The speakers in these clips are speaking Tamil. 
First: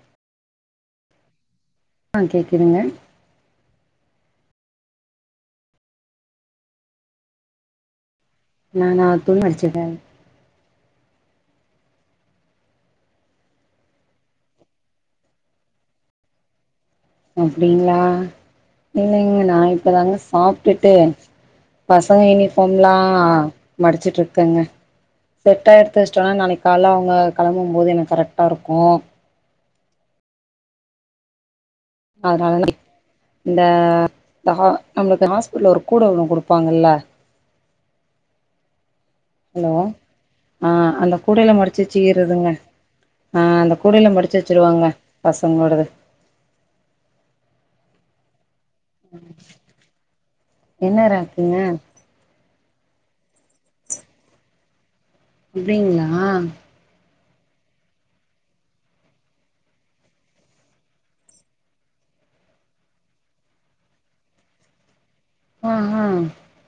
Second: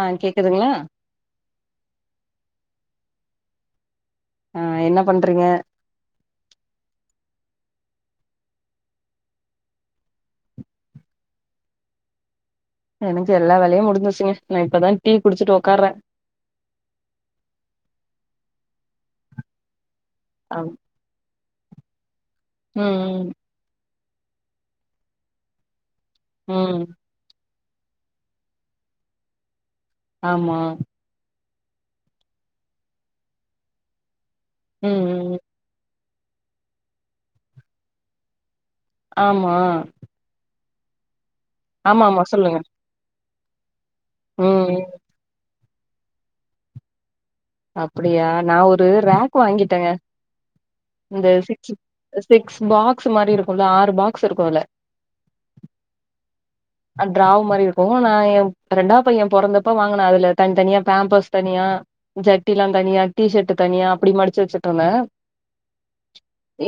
ஆ கேக்குதுங்ளா ஆ கேக்குதுங்க ஆ என்ன பண்றீங்க வேனாத்து நடிச்சிருக்கே எனக்கு எல்லா வேலையு முடிஞ்சிருச்சுங்க நா இப்பதா டீ குடிச்சிட்டு ஒக்காற அப்டிங்களா இல்லைங்க நா இப்பதாங்க ம் சாப்டுட்டு பசங்க யூனிஃபாம்லா ம் மடிச்ட்டு இருக்கங்க செட் ஆ எத்து வஷ்டோனா நாளைக்கு ம் கால்ல அவுங்க கெளம்பு போது எனக்கு கரெக்டா இருக்கு ஆமா அதனால இந்த த ஹா ம் நம்மளுக்கு ம் ஹாஸ்பிட்லருக் கூட ஒன்னு குடுப்பாங்கல்ல ஆமா ஹலோ ஆ அந்த கூடைல மடிச்சி ஆமா ஆமா வச்சீருதுங்க சொல்லுங்க ஆ அந்த கூடைல மடிச்சி ம் ம் வச்சுருவாங்க பசங்களோடது அப்டியா நா ஒரு ரேக் வாங்கிட்டங்க என்ன இந்த ராக்குங்க சிக்ஸ் ஸ்பெக்ஸ் பாக்ஸ் மாரி இருக்குல்ல ஆறு பாக்ஸ் இருக்கு இல்ல அப்டிங்ளா அ ட்ராவ் மாரி இருக்கவு நா எ ரெண்டா பைய பொறந்தப்ப வாங்கன அதுல தன் தனியா பேம்பஸ் தனியா ஜட்டிலா தனியா டி ஷட்டு தனியா அப்டி மடிச்சி வச்சிட்ருந்த ஆஹா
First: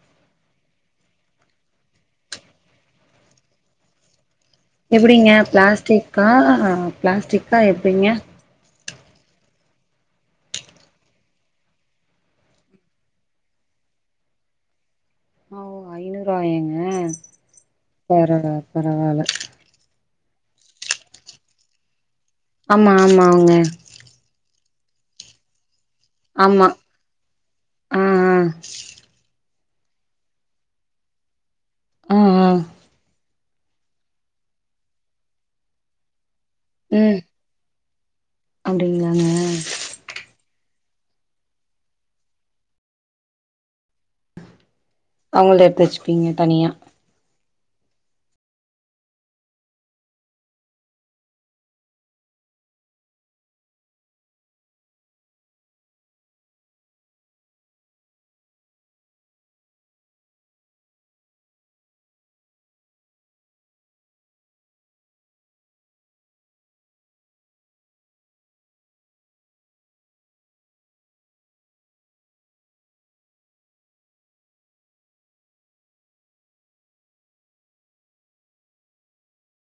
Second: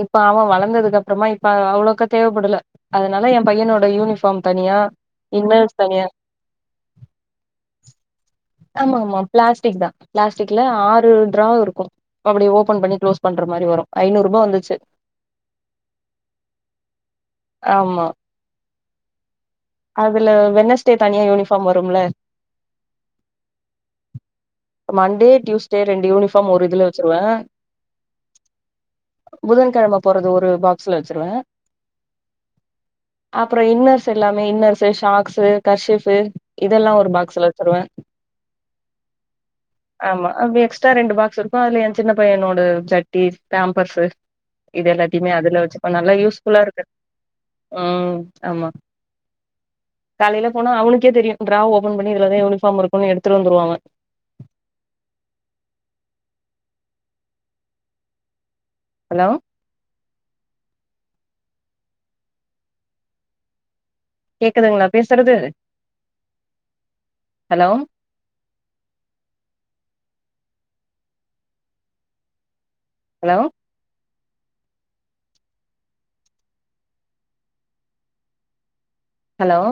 இப்ப அவ வளந்ததுக்கு அப்புறமா இப்ப அவ்ளோக்கா தேவப்படல அதனால எ பையனோட யூனிஃபாம் எப்படிங்க பிளாஸ்டிக்கா பிளாஸ்டிக்கா எப்டிங்க ஆமா ஆமா பிளாஸ்டிக் தா பிளாஸ்டிக்ல ஆறு ட்ரா இருக்கு அப்டி ஓபன் பண்ணி க்ளோஸ் பண்ற மாரி வரு ஐநூறுபா வந்துச்சி ஓ ஐநூறுவாய்ங்க ஆமா பரவா பரவால அதுல வெனஸ்டே தனியா யூனிஃபாம் வரும் இல்ல ஆமா ஆமா அவுங்க மண்டே டியூஸ் சேர் ரெண்டு யூனிஃபாம் ஆமா ஒரு இதுல வச்சிருவே ஆ புதன்கெழம போறது ஒரு பாக்ஸ்ல வச்சுருவே ம் ம் அப்புற இன்னர்ஸ் எல்லாமே இன்னர்ஸு ஷாக்ஸு கர்ஷிப்பு இதெல்லா ஒரு ம் பாக்ஸ்ல வச்சருவ அப்டிங்களாங்க ஆமா அ எக்ஸ்ட்ரா ரெண்டு பாக்ஸ் இருக்கு அதுல எ சின்ன பையனோட ஜட்டி பேம்பர்ஸு இது எல்லாத்தையுமே அதுல அவங்கள்ட்ட எடுத்து வச்சுப்போ நல்லா வச்சுப்பீங்க யூஸ் ஃபுல்லா தனியா இருக்கு ம் ஆமா காலைல போனா அவனுக்கே தெரியு ட்ரா ஓப்பன் பண்ணி இதுல எதா யூனிஃபாம் இருக்குனு எடுத்துரு வந்துருவாங்க ஹலோ கேக்குதுங்ளா பேஸ்றது ஹலோ ஹலோ ஹலோ